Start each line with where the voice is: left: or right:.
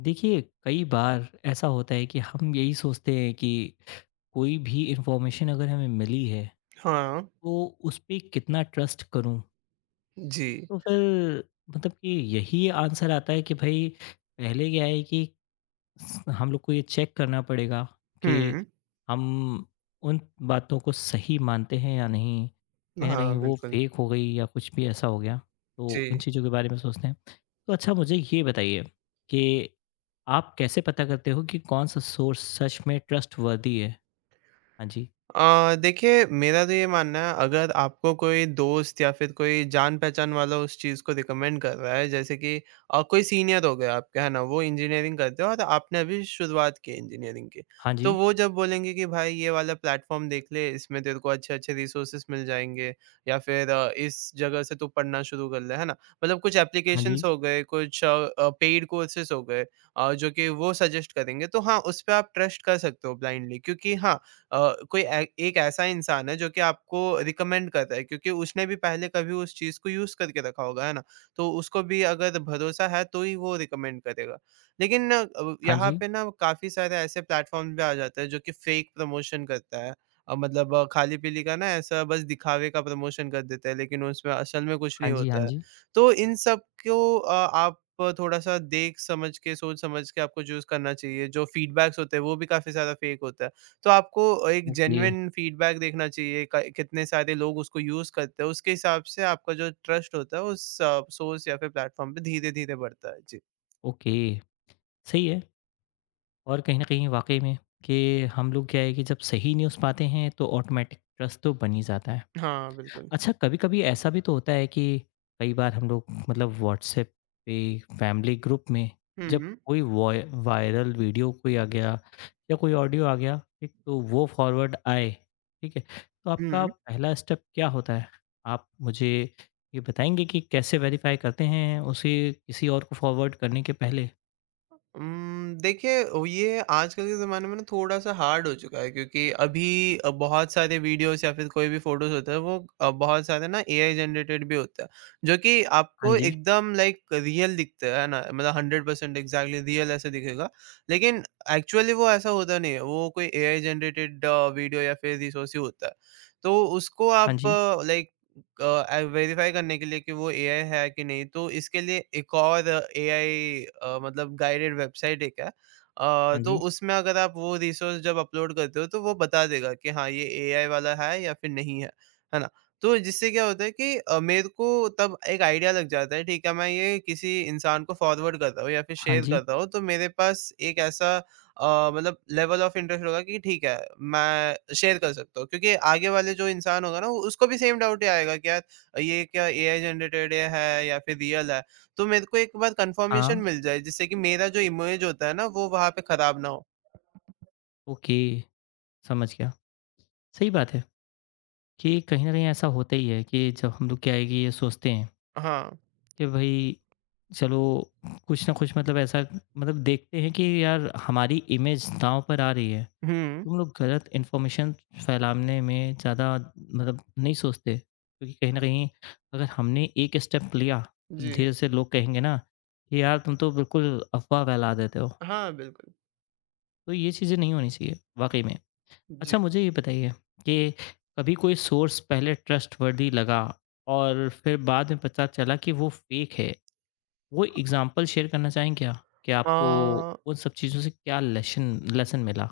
left: देखिए, कई बार ऐसा होता है कि हम यही सोचते हैं कि कोई भी इन्फॉर्मेशन अगर हमें मिली है,
right: हाँ,
left: तो उस पे कितना ट्रस्ट करूँ?
right: जी।
left: तो फिर मतलब कि यही आंसर आता है कि भई पहले क्या है कि हम लोग को ये चेक करना पड़ेगा कि
right: हुँ।
left: हम उन बातों को सही मानते हैं या नहीं। कहीं ना कहीं
right: हाँ,
left: वो
right: बिल्कुल।
left: फेक हो गई या कुछ भी ऐसा हो गया, तो
right: जी।
left: उन चीज़ों के बारे में सोचते हैं। तो अच्छा, मुझे ये बताइए कि आप कैसे पता करते हो कि कौन सा सोर्स सच में ट्रस्ट वर्दी है। हाँ जी,
right: देखिए मेरा तो ये मानना है अगर आपको कोई दोस्त या फिर कोई जान पहचान वाला उस चीज़ को रिकमेंड कर रहा है, जैसे कि कोई सीनियर हो गया आपके, है ना? वो इंजीनियरिंग करते हो और आपने अभी शुरुआत की है इंजीनियरिंग की।
left: हाँ
right: तो
left: जी,
right: वो जब बोलेंगे कि भाई ये वाला प्लेटफॉर्म देख ले, इसमें तेरे को अच्छे अच्छे रिसोर्सेस मिल जाएंगे, या फिर इस जगह से तू पढ़ना शुरू कर ले, है ना? मतलब कुछ
left: हाँ जी,
right: एप्लीकेशंस हो गए, कुछ पेड कोर्सेज हो गए, जो कि वो सजेस्ट करेंगे, तो हाँ, उस पर आप ट्रस्ट कर सकते हो ब्लाइंडली, क्योंकि हाँ, अ, कोई ए एक ऐसा इंसान है जो कि आपको रिकमेंड कर रहा है, क्योंकि उसने भी पहले कभी उस चीज़ को यूज़ करके रखा होगा, है ना? तो उसको भी अगर भरोसा है तो ही वो रिकमेंड करेगा। लेकिन
left: हाँ
right: यहाँ
left: जी,
right: पे ना काफ़ी सारे ऐसे प्लेटफ़ॉर्म भी आ जाते हैं जो कि फेक प्रमोशन करता है। मतलब खाली-पीली का ना ऐसा बस दिखावे का प्रमोशन कर देते हैं, लेकिन उसमें असल में कुछ
left: हाँ
right: नहीं
left: जी, हाँ
right: होता है।
left: जी।
right: तो इन सब को आप थोड़ा-सा देख समझ के, सोच समझ के आपको चूज़ करना चाहिए। जो फीडबैक्स होते हैं वो भी काफ़ी ज़्यादा फेक होता है। तो आपको एक
left: ओके।
right: जेन्युइन फीडबैक देखना चाहिए क कितने सारे लोग उसको यूज़ करते हैं, उसके हिसाब से आपका जो ट्रस्ट होता है उस सोर्स या फिर प्लेटफ़ॉर्म पे धीरे-धीरे बढ़ता है। जी।
left: ओके, सही है। और कहीं ना कहीं वाकई में कि हम लोग क्या है कि जब सही न्यूज़ पाते हैं तो ऑटोमेटिक ट्रस्ट तो बन ही जाता है।
right: हाँ, बिल्कुल।
left: अच्छा, कभी-कभी ऐसा भी तो होता है कि कई बार हम लोग मतलब व्हाट्सएप पे फैमिली ग्रुप में
right: हुँ,
left: जब
right: हुँ।
left: कोई वॉय वायरल वीडियो कोई आ गया या कोई ऑडियो आ गया, ठीक, तो वो फॉरवर्ड आए, ठीक है, तो आपका
right: हुँ।
left: पहला स्टेप क्या होता है? आप मुझे ये बताएँगे कि कैसे वेरीफ़ाई करते हैं उसे किसी और को फॉरवर्ड करने के पहले?
right: देखिए ओ ये आजकल के ज़माने में ना थोड़ा-सा हार्ड हो चुका है, क्योंकि अभी बहुत सारे वीडियोज़ या फिर कोई भी फ़ोटोज़ होता है वो बहुत सारे ना एआई जनरेटेड भी होता है, जो कि
left: हाँ
right: आपको
left: जी,
right: एकदम लाइक रियल दिखता है ना? मतलब 100% एक्ज़ैक्टली रियल ऐसे दिखेगा, लेकिन एक्चुअली वो ऐसा होता नहीं है, वो कोई एआई जनरेटेड वीडियो या फिर रिसोर्स ही होता है। तो उसको
left: हाँ
right: आप
left: जी,
right: लाइक वेरिफाई करने के लिए कि वो एआई है कि नहीं, तो इसके लिए एक और एआई मतलब गाइडेड वेबसाइट एक है।
left: हाँ
right: तो
left: जी,
right: उसमें अगर आप वो रिसोर्स जब अपलोड करते हो तो वो बता देगा कि हाँ ये एआई वाला है या फिर नहीं है, है ना? तो जिससे क्या होता है कि मेरे को तब एक आइडिया लग जाता है, ठीक है मैं ये किसी इंसान को फॉरवर्ड कर रहा हूँ या फिर
left: हाँ
right: शेयर
left: जी,
right: कर रहा हूँ, तो मेरे पास एक ऐसा मतलब लेवल ऑफ इंटरेस्ट होगा कि ठीक है, मैं शेयर कर सकता हूँ। क्योंकि आगे वाले जो इंसान होगा ना, उसको भी सेम डाउट ही आएगा कि यार ये क्या एआई जनरेटेड है या फिर रियल है? तो मेरे को एक बार कन्फर्मेशन
left: हाँ,
right: मिल जाए, जिससे कि मेरा जो इमेज होता है ना, वो वहाँ पे खराब ना हो।
left: ओके, समझ गया। सही बात है। कि कहीं न कहीं ऐसा होता ही है कि जब हम लोग क्या है कि ये सोचते हैं
right: हाँ।
left: कि भई चलो कुछ ना कुछ मतलब ऐसा मतलब देखते हैं कि यार हमारी इमेज दाँव पर आ रही है।
right: हुँ।
left: तुम लोग गलत इन्फॉर्मेशन फैलाने में ज़्यादा मतलब नहीं सोचते, क्योंकि कहीं न कहीं अगर हमने एक स्टेप लिया, तो
right: जी।
left: धीरे से लोग कहेंगे ना कि यार तुम तो बिल्कुल अफ़वाह फैला देते हो।
right: हाँ, बिल्कुल।
left: तो ये चीज़ें नहीं होनी चाहिए वाक़ई में। अच्छा,
right: जी।
left: मुझे ये बताइए कि कभी कोई सोर्स पहले ट्रस्टवर्दी लगा और फिर बाद में पता चला कि वो फेक है, वो एग्ज़ाम्पल शेयर करना चाहेंगे क्या? कि
right: अ
left: आपको उन सब चीज़ों से क्या लेशन लेसन मिला?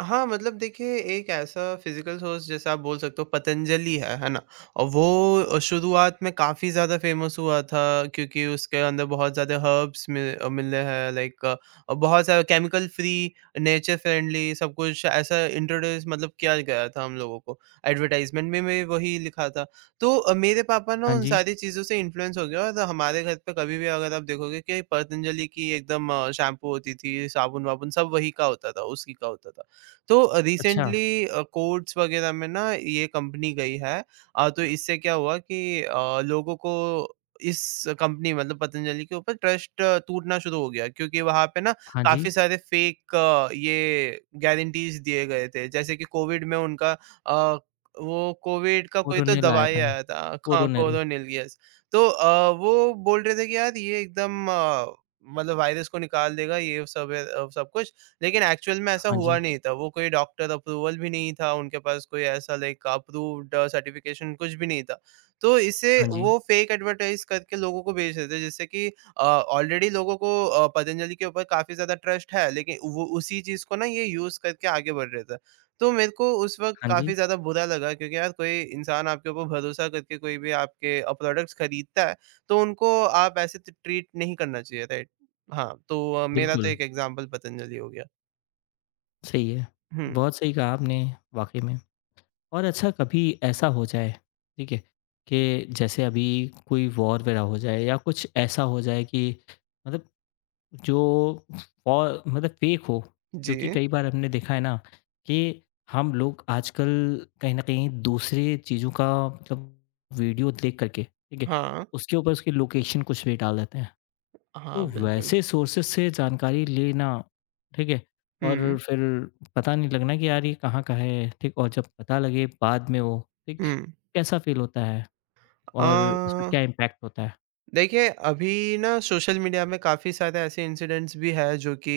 right: हाँ, मतलब देखिए एक ऐसा फ़िज़िकल सोर्स जैसे आप बोल सकते हो पतंजलि है ना? और वो शुरुआत में काफ़ी ज़्यादा फ़ेमस हुआ था, क्योंकि उसके अंदर बहुत ज़्यादा हर्ब्स मिले हैं, लाइक बहुत सारे केमिकल फ्री, नेचर फ्रेंडली सब कुछ ऐसा इंट्रोड्यूस मतलब किया गया था हम लोगों को। एडवर्टाइज़मेंट में भी वही लिखा था। तो मेरे पापा ना
left: हाँ
right: उन
left: जी।
right: सारी चीज़ों से इन्फ्लुएंस हो गए और हमारे घर पे कभी भी अगर आप देखोगे कि पतंजलि की एकदम शैम्पू होती थी, साबुन-वाबुन सब वही का होता था, उसी का होता था। तो
left: अच्छा,
right: रिसेंटली कोर्ट्स वगैरह में ना ये कंपनी गई है। तो इससे क्या हुआ कि लोगों को इस कंपनी मतलब पतंजलि के ऊपर ट्रस्ट टूटना शुरू हो गया, क्योंकि वहाँ पे ना
left: हाँ जी।
right: काफ़ी सारे फेक ये गारंटीज़ दिए गए थे। जैसे कि कोविड में उनका अ, वो कोविड का कोई तो
left: कोरोनिल आया
right: दवाई
left: था।
right: आया था। हाँ,
left: कोरोनिल।
right: कोरोनिलियस। तो वो बोल रहे थे कि यार ये एकदम मतलब वायरस को निकाल देगा, ये सब है सब कुछ, लेकिन एक्चुअल में ऐसा
left: हाँ
right: हुआ
left: जी,
right: नहीं था। वो कोई डॉक्टर अप्रूवल भी नहीं था, उनके पास कोई ऐसा लाइक अप्रूव्ड सर्टिफ़िकेशन कुछ भी नहीं था। तो इससे
left: हाँ जी,
right: वो फ़ेक एडवर्टाइज़ करके लोगों को बेच देते हैं, जिससे कि ऑलरेडी लोगों को पतंजलि के ऊपर काफ़ी ज़्यादा ट्रस्ट है, लेकिन वो उसी चीज़ को ना ये यूज़ करके आगे बढ़ रहे थे। तो मेरे को उस वक़्त
left: हाँ जी।
right: काफ़ी ज़्यादा बुरा लगा, क्योंकि यार कोई इंसान आपके ऊपर भरोसा करके कोई भी आपके प्रोडक्ट्स खरीदता है, तो उनको आप ऐसे ट ट्रीट नहीं करना चाहिए, राइट? हाँ, तो मेरा तो
left: बिल्कुल,
right: एक एग्ज़ाम्पल पतंजलि हो गया।
left: सही है।
right: हुँ,
left: बहुत सही कहा आपने, वाक़ई में। और अच्छा, कभी ऐसा हो जाए, ठीक है, कि जैसे अभी कोई वॉर वगैरह हो जाए या कुछ ऐसा हो जाए कि मतलब जो और मतलब फ़ेक हो, क्योंकि
right: जी।
left: कई बार हमने देखा है ना कि हम लोग आजकल कहीं न कहीं दूसरे चीज़ों का मतलब वीडियो देख कर के, ठीक है,
right: हाँ।
left: उसके ऊपर उसकी लोकेशन कुछ भी डाल देते हैं।
right: हाँ,
left: तो
right: बिल्कुल।
left: वैसे सोर्सेस से जानकारी लेना, ठीक है? और
right: हुँ,
left: फिर पता नहीं लगना कि यार ये कहाँ का है, ठीक? और जब पता लगे बाद में वो, ठीक?
right: हुँ।
left: कैसा फ़ील होता है और उसका
right: अ,
left: क्या इम्पैक्ट होता है?
right: देखिए अभी ना सोशल मीडिया में काफ़ी सारे ऐसे इंसिडेंट्स भी हैं जो कि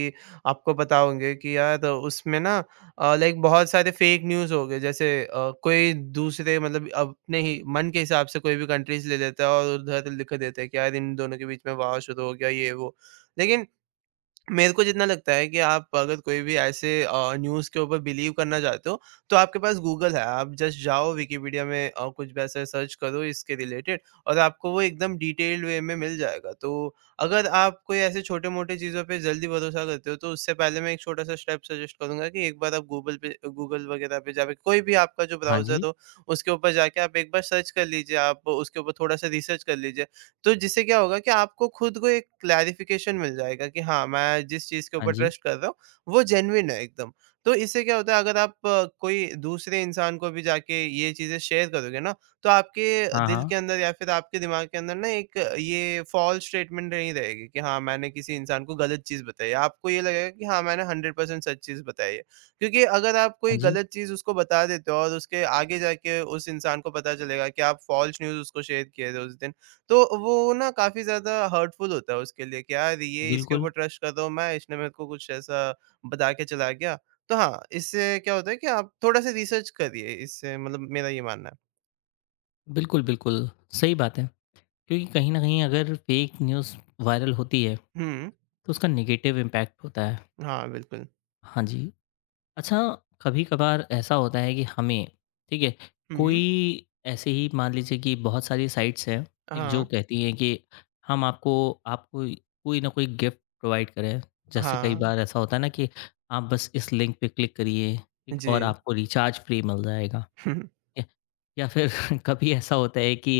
right: आपको पता होंगे कि यार उसमें ना लाइक बहुत सारे फेक न्यूज़ हो गए, जैसे कोई दूसरे मतलब अपने ही मन के हिसाब से कोई भी कंट्रीज़ ले लेता है और उधर लिख देते हैं कि यार इन दोनों के बीच में वार शुरू हो गया, ये वो। लेकिन मेरे को जितना लगता है कि आप अगर कोई भी ऐसे न्यूज़ के ऊपर बिलीव करना चाहते हो, तो आपके पास गूगल है। आप जस्ट जाओ विकिपीडिया में, कुछ भी ऐसा सर्च करो इसके रिलेटेड, और आपको वो एकदम डिटेल्ड वे में मिल जाएगा। तो अगर आप कोई ऐसे छोटे-मोटे चीज़ों पे जल्दी भरोसा करते हो, तो उससे पहले मैं एक छोटा-सा स्टेप सजेस्ट करूँगा कि एक बार आप गूगल पे गूगल वगैरह पे जाके कोई भी आपका जो
left: हाँ
right: ब्राउज़र
left: जी,
right: हो, उसके ऊपर जाके आप एक बार सर्च कर लीजिए। आप उसके ऊपर थोड़ा-सा रिसर्च कर लीजिए। तो जिससे क्या होगा कि आपको खुद को एक क्लैरिफिकेशन मिल जाएगा कि हाँ, मैं जिस चीज़ के
left: हाँ
right: ऊपर
left: जी,
right: ट्रस्ट कर रहा हूँ, वो जेन्युइन है एकदम। तो इससे क्या होता है, अगर आप कोई दूसरे इंसान को भी जाके ये चीज़ें शेयर करोगे ना, तो आपके
left: हाँ,
right: दिल
left: हाँ,
right: के अंदर या फिर आपके दिमाग के अंदर ना एक ये फ़ॉल्स स्टेटमेंट नहीं रहेगी कि हाँ, मैंने किसी इंसान को गलत चीज़ बताई है। आपको ये लगेगा कि हाँ, मैंने 100% सच चीज़ बताई है। क्योंकि अगर आप
left: हाँ
right: कोई
left: जी,
right: गलत चीज़ उसको बता देते हो और उसके आगे जाके उस इंसान को पता चलेगा कि आप फ़ॉल्स न्यूज़ उसको शेयर किए थे उस दिन। तो वो ना काफ़ी ज़्यादा हर्टफुल होता है उसके लिए कि यार ये इसके
left: बिल्कुल।
right: ऊपर ट्रस्ट कर रहा हूँ मैं, इसने मेरे को कुछ ऐसा बता के चला गया। तो हाँ, इससे क्या होता है कि आप थोड़ा-सा रिसर्च करिए, इससे मतलब मेरा ये मानना है।
left: बिल्कुल, बिल्कुल, सही बात है। क्योंकि कहीं न कहीं अगर फ़ेक न्यूज़ वायरल होती है,
right: हुँ,
left: तो उसका नेगेटिव इम्पैक्ट होता है।
right: हाँ, बिल्कुल।
left: हाँ जी। अच्छा, कभी कभार ऐसा होता है कि हमें, ठीक है, कोई
right: हुँ,
left: ऐसे ही मान लीजिए कि बहुत सारी साइट्स हैं, एक जो
right: हाँ,
left: कहती हैं कि हम आपको आपको कोई ना कोई गिफ्ट प्रोवाइड करें। जैसे कई
right: हाँ,
left: बार ऐसा होता है ना कि आप बस इस लिंक पे क्लिक करिए, ठीक, और
right: जी।
left: आपको रिचार्ज फ्री मिल जाएगा, ठीक है। या फिर कभी ऐसा होता है कि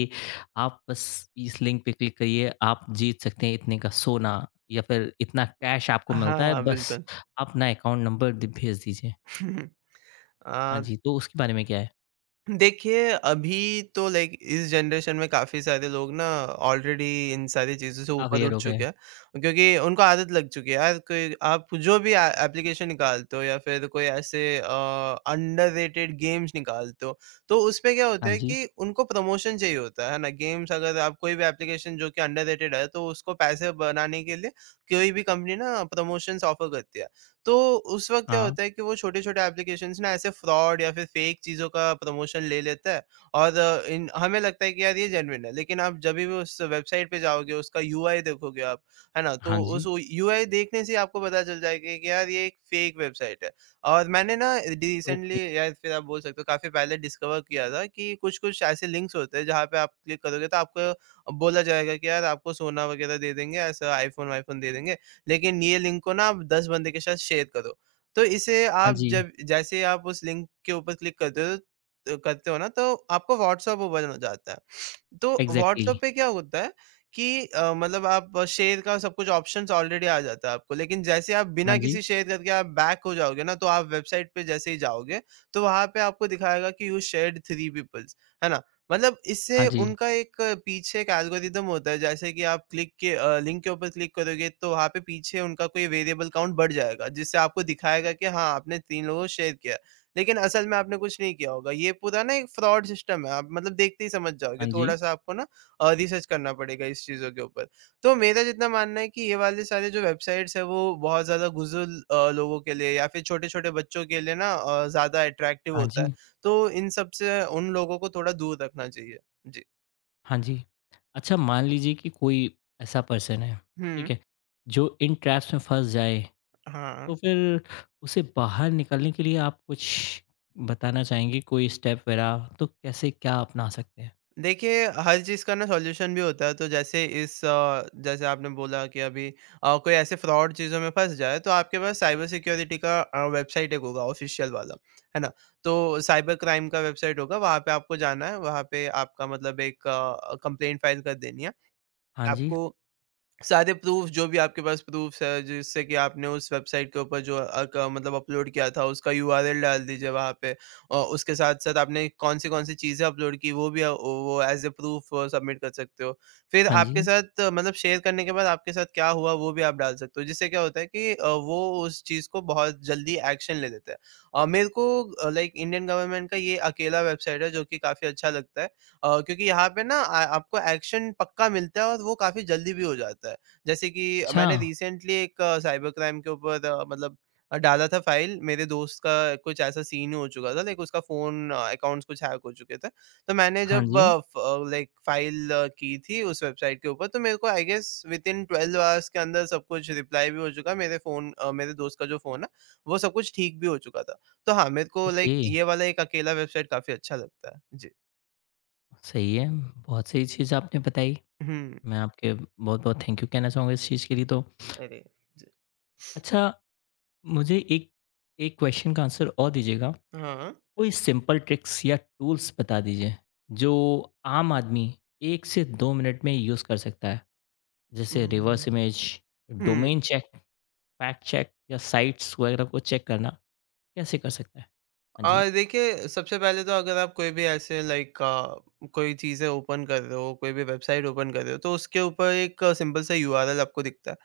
left: आप बस इस लिंक पे क्लिक करिए, आप जीत सकते हैं इतने का सोना या फिर इतना कैश आपको मिलता है,
right: हाँ,
left: बस
right: बिल्कुल।
left: अपना अकाउंट नंबर भेज दीजिए।
right: अ
left: हाँ जी, तो उसके बारे में क्या है?
right: देखिए, अभी तो लाइक इस जनरेशन में काफ़ी सारे लोग ना ऑलरेडी इन सारी चीज़ों से ऊपर
left: अवेयर
right: उठ
left: हो गए।
right: चुके हैं, क्योंकि उनको आदत लग चुकी है, यार कोई आप जो भी ए एप्लीकेशन निकालते हो या फिर कोई ऐसे अंडररेटेड गेम्स निकालते हो, तो उसपे क्या
left: हाँ
right: होता है
left: जी,
right: कि उनको प्रमोशन चाहिए होता है ना? गेम्स, अगर आप कोई भी एप्लीकेशन जो कि अंडररेटेड है, तो उसको पैसे बनाने के लिए कोई भी कंपनी ना प्रमोशंस ऑफ़र करती है। तो उस वक़्त क्या
left: हाँ,
right: होता है कि वो छोटे-छोटे एप्लीकेशंस ना ऐसे फ्रॉड या फिर फेक चीज़ों का प्रमोशन ले लेता है, और अ, इन हमें लगता है कि यार ये जेन्युइन है। लेकिन आप जभी भी उस वेबसाइट पे जाओगे, उसका यूआई देखोगे आप, है ना?
left: हाँ
right: तो उस
left: जी,
right: यूआई देखने से ही आपको पता चल जाएगा कि यार ये एक फेक वेबसाइट है। और मैंने ना
left: ओके,
right: रिसेंटली, या फिर आप बोल सकते हो काफ़ी पहले, डिस्कवर किया था कि कुछ-कुछ ऐसे लिंक्स होते हैं जहाँ पे आप क्लिक करोगे तो आपको बोला जाएगा कि यार आपको सोना वग़ैरह दे देंगे, ऐसा आईफ़ोन-वाईफ़ोन दे देंगे। लेकिन ये लिंक को ना आप 10 बंदे के साथ शेयर करो। तो इसे
left: हाँ
right: आप,
left: जी,
right: जब जैसे ही आप उस लिंक के ऊपर क्लिक करते हो, करते हो ना, तो आपको व्हाट्सएप ओपन हो जाता है। तो
left: एग्ज़ैक्टली।
right: व्हाट्सएप पे क्या होता है कि मतलब आप शेयर का सब कुछ ऑप्शंस ऑलरेडी आ जाता है आपको। लेकिन जैसे आप
left: हाँ
right: बिना
left: जी,
right: किसी शेयर करके आप बैक हो जाओगे ना, तो आप वेबसाइट पे जैसे ही जाओगे, तो वहाँ पे आपको दिखाएगा कि यू शेयर्ड 3 पीपल्स, है ना? मतलब
left: हाँ
right: इससे
left: जी,
right: उनका एक पीछे एक एल्गोरिदम होता है जैसे कि आप क्लिक के लिंक के ऊपर क्लिक करोगे तो वहाँ पे पीछे उनका कोई वेरिएबल काउंट बढ़ जाएगा जिससे आपको दिखाएगा कि हाँ आपने 3 लोगों को शेयर किया। लेकिन असल में आपने कुछ नहीं किया होगा। ये पूरा ना एक फ्रॉड सिस्टम है आप मतलब देखते ही समझ जाओगे।
left: हाँ जी,
right: थोड़ा-सा आपको ना रिसर्च करना पड़ेगा इस चीज़ों के ऊपर। तो मेरा जितना मानना है कि ये वाले सारे जो वेबसाइट्स हैं वो बहुत ज़्यादा बुज़ुर्ग लोगों के लिए या फिर छोटे-छोटे बच्चों के लिए ना ज़्यादा अट्रैक्टिव
left: हाँ
right: होता है।
left: जी,
right: तो इन सब से उन लोगों को थोड़ा दूर रखना चाहिए। जी।
left: हाँ जी। अच्छा, मान लीजिए कि कोई ऐसा पर्सन है,
right: हुँ।
left: ठीक है, जो इन ट्रैप्स में फँस जाए,
right: हाँ।
left: तो फिर उसे बाहर निकलने के लिए आप कुछ बताना चाहेंगे कोई स्टेप वगैरह, तो कैसे क्या अपना सकते हैं?
right: देखिए, हर चीज़ का ना सॉल्यूशन भी होता है, तो जैसे जैसे आपने बोला कि अभी कोई ऐसे फ्रॉड चीज़ों में फँस जाए, तो आपके पास साइबर सिक्योरिटी का वेबसाइट एक होगा ऑफ़िशियल वाला, है ना? तो साइबर क्राइम का वेबसाइट होगा, वहाँ पे आपको जाना है, वहाँ पे आपका मतलब एक कंप्लेंट फ़ाइल कर देनी है।
left: हाँ जी,
right: आपको सारे प्रूफ़ जो भी आपके पास प्रूफ़्स है, जिससे कि आपने उस वेबसाइट के ऊपर जो अ, क मतलब अपलोड किया था, उसका यूआरएल डाल दीजिए वहाँ पे। औ उसके साथ-साथ आपने कौन-सी-कौन सी कौन सी चीज़ें अपलोड की, वो भी वो एज़ अ प्रूफ़ सबमिट कर सकते हो। फिर
left: हाँ जी,
right: आपके साथ मतलब शेयर करने के बाद आपके साथ क्या हुआ, वो भी आप डाल सकते हो। जिससे क्या होता है कि वो उस चीज़ को बहुत जल्दी एक्शन ले लेते हैं। मेरे को लाइक इंडियन गवर्नमेंट का ये अकेला वेबसाइट है, जो कि काफ़ी अच्छा लगता है। क्योंकि यहाँ पे ना आ आपको एक्शन पक्का मिलता है और वो काफ़ी जल्दी भी हो जाता है। जैसे कि
left: अच्छा,
right: मैंने रिसेंटली एक साइबर क्राइम के ऊपर डाला था फाइल, मेरे दोस्त का कुछ ऐसा सीन हो चुका था लाइक उसका फ़ोन अकाउंट्स कुछ हैक हो चुके थे। तो मैंने
left: हाँ
right: जब
left: जी,
right: फ लाइक फाइल की थी उस वेबसाइट के ऊपर तो मेरे को आई गेस विथिन 12 आवर्स के अंदर सब कुछ रिप्लाई भी हो चुका है। मेरे दोस्त का जो फ़ोन है, वो सब कुछ ठीक भी हो चुका था। तो हाँ, मेरे को लाइक
left: ओके,
right: ये वाला एक अकेला वेबसाइट काफ़ी अच्छा लगता है। जी।
left: सही है, बहुत सही चीज़ आपने बताई।
right: हुँ।
left: मैं आपके बहुत-बहुत थैंक यू कहना चाहूँगा इस चीज़ के लिए तो।
right: अरे! ज
left: अच्छा, मुझे एक एक क्वेश्चन का आंसर और दीजिएगा।
right: हाँ।
left: कोई सिंपल ट्रिक्स या टूल्स बता दीजिए, जो आम आदमी 1 से 2 मिनट में यूज़ कर सकता है।
right: हुँ,
left: जैसे
right: हुँ,
left: रिवर्स इमेज,
right: हुँ।
left: डोमेन चेक, फैक्ट चेक या साइट्स वगैरह को चेक करना कैसे कर सकता है? हाँ जी।
right: देखिए सबसे पहले तो अगर आप कोई भी ऐसे कोई चीज़ें ओपन कर रहे हो, कोई भी वेबसाइट ओपन कर रहे हो, तो उसके ऊपर एक सिंपल सा यूआरएल आपको दिखता है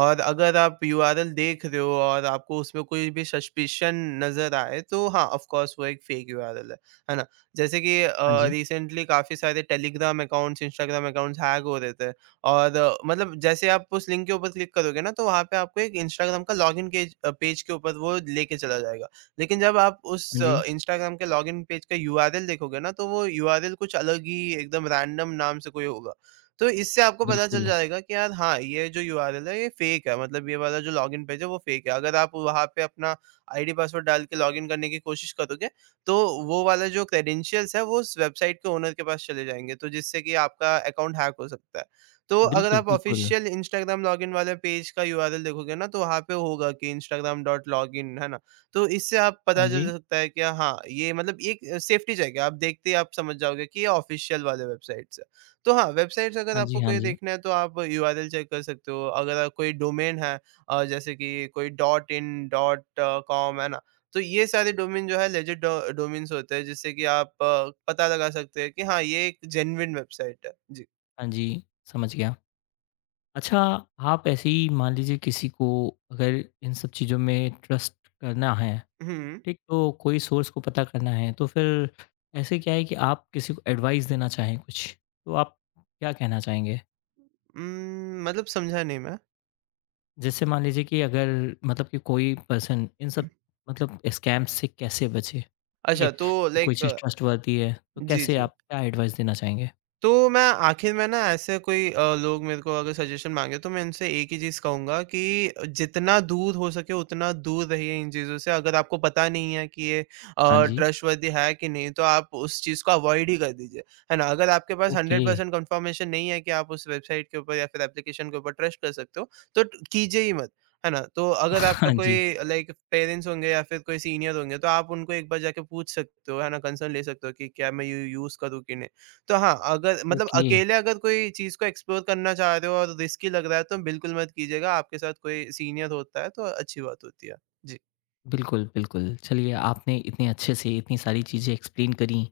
right: और अगर आप यूआरएल देख रहे हो और आपको उसमें कोई भी सस्पिशन नज़र आए, तो हाँ, ऑफ़ कोर्स वो एक फेक यूआरएल है ना? जैसे कि
left: हाँ जी।
right: रिसेंटली काफ़ी सारे Telegram accounts, Instagram accounts hack हो रहे थे और मतलब जैसे आप उस लिंक के ऊपर क्लिक करोगे ना, तो वहाँ पे आपको एक इंस्टाग्राम का पेज के ऊपर वो लेके चला जाएगा। लेकिन जब आप उस
left: हाँ जी।
right: अ, इंस्टाग्राम के लॉगिन पेज का यूआरएल देखोगे ना, तो वो यूआरएल कुछ अलग ही एकदम रैंडम नाम से कोई होगा। तो इससे आपको पता चल
left: बिल्कुल।
right: जाएगा कि यार हाँ, ये जो यूआरएल है ये फ़ेक है मतलब ये वाला जो लॉगिन पेज है वो फ़ेक है। अगर आप वहाँ पे अपना आईडी पासवर्ड डाल के लॉगिन करने की कोशिश करोगे, तो वो वाला जो क्रेडेंशियल्स है वो उस वेबसाइट के ओनर के पास चले जाएँगे, तो जिससे कि आपका अकाउंट हैक हो सकता है। तो अगर
left: बिल्कुल,
right: आप
left: बिल्कुल।
right: ऑफ़िशियल इंस्टाग्राम लॉगिन वाले पेज का यूआरएल देखोगे ना, तो वहाँ पे होगा कि instagram.login है ना? तो इससे आप
left: हाँ
right: पता चल
left: जी।
right: सकता है कि हाँ, ये मतलब एक सेफ्टी चेक है, आप देखते ही आप समझ जाओगे कि ये ऑफ़िशियल वाले वेबसाइट्स है। तो हाँ, वेबसाइट्स अगर
left: हाँ जी,
right: आपको
left: हाँ
right: कोई
left: जी।
right: देखना है तो आप यूआरएल चेक कर सकते हो, अगर आप- कोई डोमेन है जैसे कि कोई डॉट इन, डॉट कॉम है ना? तो ये सारे डोमेन जो है लेजिट डो डोमेन्स होते हैं जिससे कि आप पता लगा सकते हैं कि हाँ, ये एक जेन्युइन वेबसाइट है। जी।
left: हाँ जी, समझ गया। अच्छा, आप ऐसे ही मान लीजिए किसी को अगर इन सब चीज़ों में ट्रस्ट करना है,
right: हुँ,
left: ठीक? तो कोई सोर्स को पता करना है, तो फिर ऐसे क्या है कि आप किसी को एडवाइस देना चाहें कुछ, तो आप क्या कहना चाहेंगे?
right: मतलब समझा नहीं मैं।
left: जैसे मान लीजिए कि अगर मतलब कि कोई पर्सन इन सब मतलब स्कैम्स से कैसे बचे, ठीक है?
right: अच्छा तो
left: कि कोई
right: लाइक
left: चीज़ ट्रस्टवर्थी है, तो
right: जी,
left: कैसे
right: जी।
left: आप क्या एडवाइस देना चाहेंगे?
right: तो मैं आखिर में ना ऐसे कोई लोग मेरे को अगर सजेशन माँगे तो मैं इनसे एक ही चीज़ कहूँगा कि जितना दूर हो सके उतना दूर रहिए इन चीज़ों से। अगर आपको पता नहीं है कि ये
left: हाँ जी,
right: ट्रस्टवर्दी है कि नहीं तो आप उस चीज़ को अवॉइड ही कर दीजिए। है ना? अगर आपके पास
left: ओके।
right: 100% कन्फर्मेशन नहीं है कि आप उस वेबसाइट के ऊपर या फिर एप्लीकेशन के ऊपर ट्रस्ट कर सकते हो तो ट कीजिए ही मत। है ना? तो अगर आपका
left: हाँ जी,
right: कोई लाइक पेरेंट्स होंगे या फिर कोई सीनियर होंगे तो आप उनको एक बार जाके पूछ सकते हो है ना? कंसर्न ले सकते हो कि क्या मैं यू यूज़ करूँ कि नहीं? तो हाँ, अगर मतलब
left: ओके।
right: अकेले अगर कोई चीज़ को एक्सप्लोर करना चाह रहे हो और रिस्की लग रहा है तो बिल्कुल मत कीजिएगा, आपके साथ कोई सीनियर होता है तो अच्छी बात होती है। जी।
left: बिल्कुल, बिल्कुल। चलिए, आपने इतने अच्छे से इतनी सारी चीज़ें एक्सप्लेन करी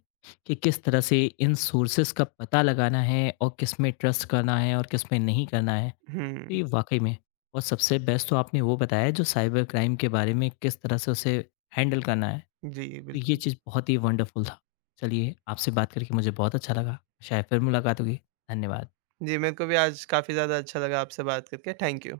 left: कि किस तरह से इन सोर्सेज़ का पता लगाना है और किस में ट्रस्ट करना है और किस में नहीं करना है। तो
right: हुँ,
left: ये वाक़ई में और सबसे बेस्ट तो आपने वो बताया जो साइबर क्राइम के बारे में किस तरह से उसे हैंडल करना है।
right: जी,
left: तो ये
right: बिल्कुल।
left: चीज़ बहुत ही वंडरफुल था। चलिए, आपसे बात करके मुझे बहुत अच्छा लगा। शायद फिर मुलाकात होगी। धन्यवाद।
right: जी, मेरे को भी आज काफ़ी ज़्यादा अच्छा लगा आपसे बात करके, थैंक यू।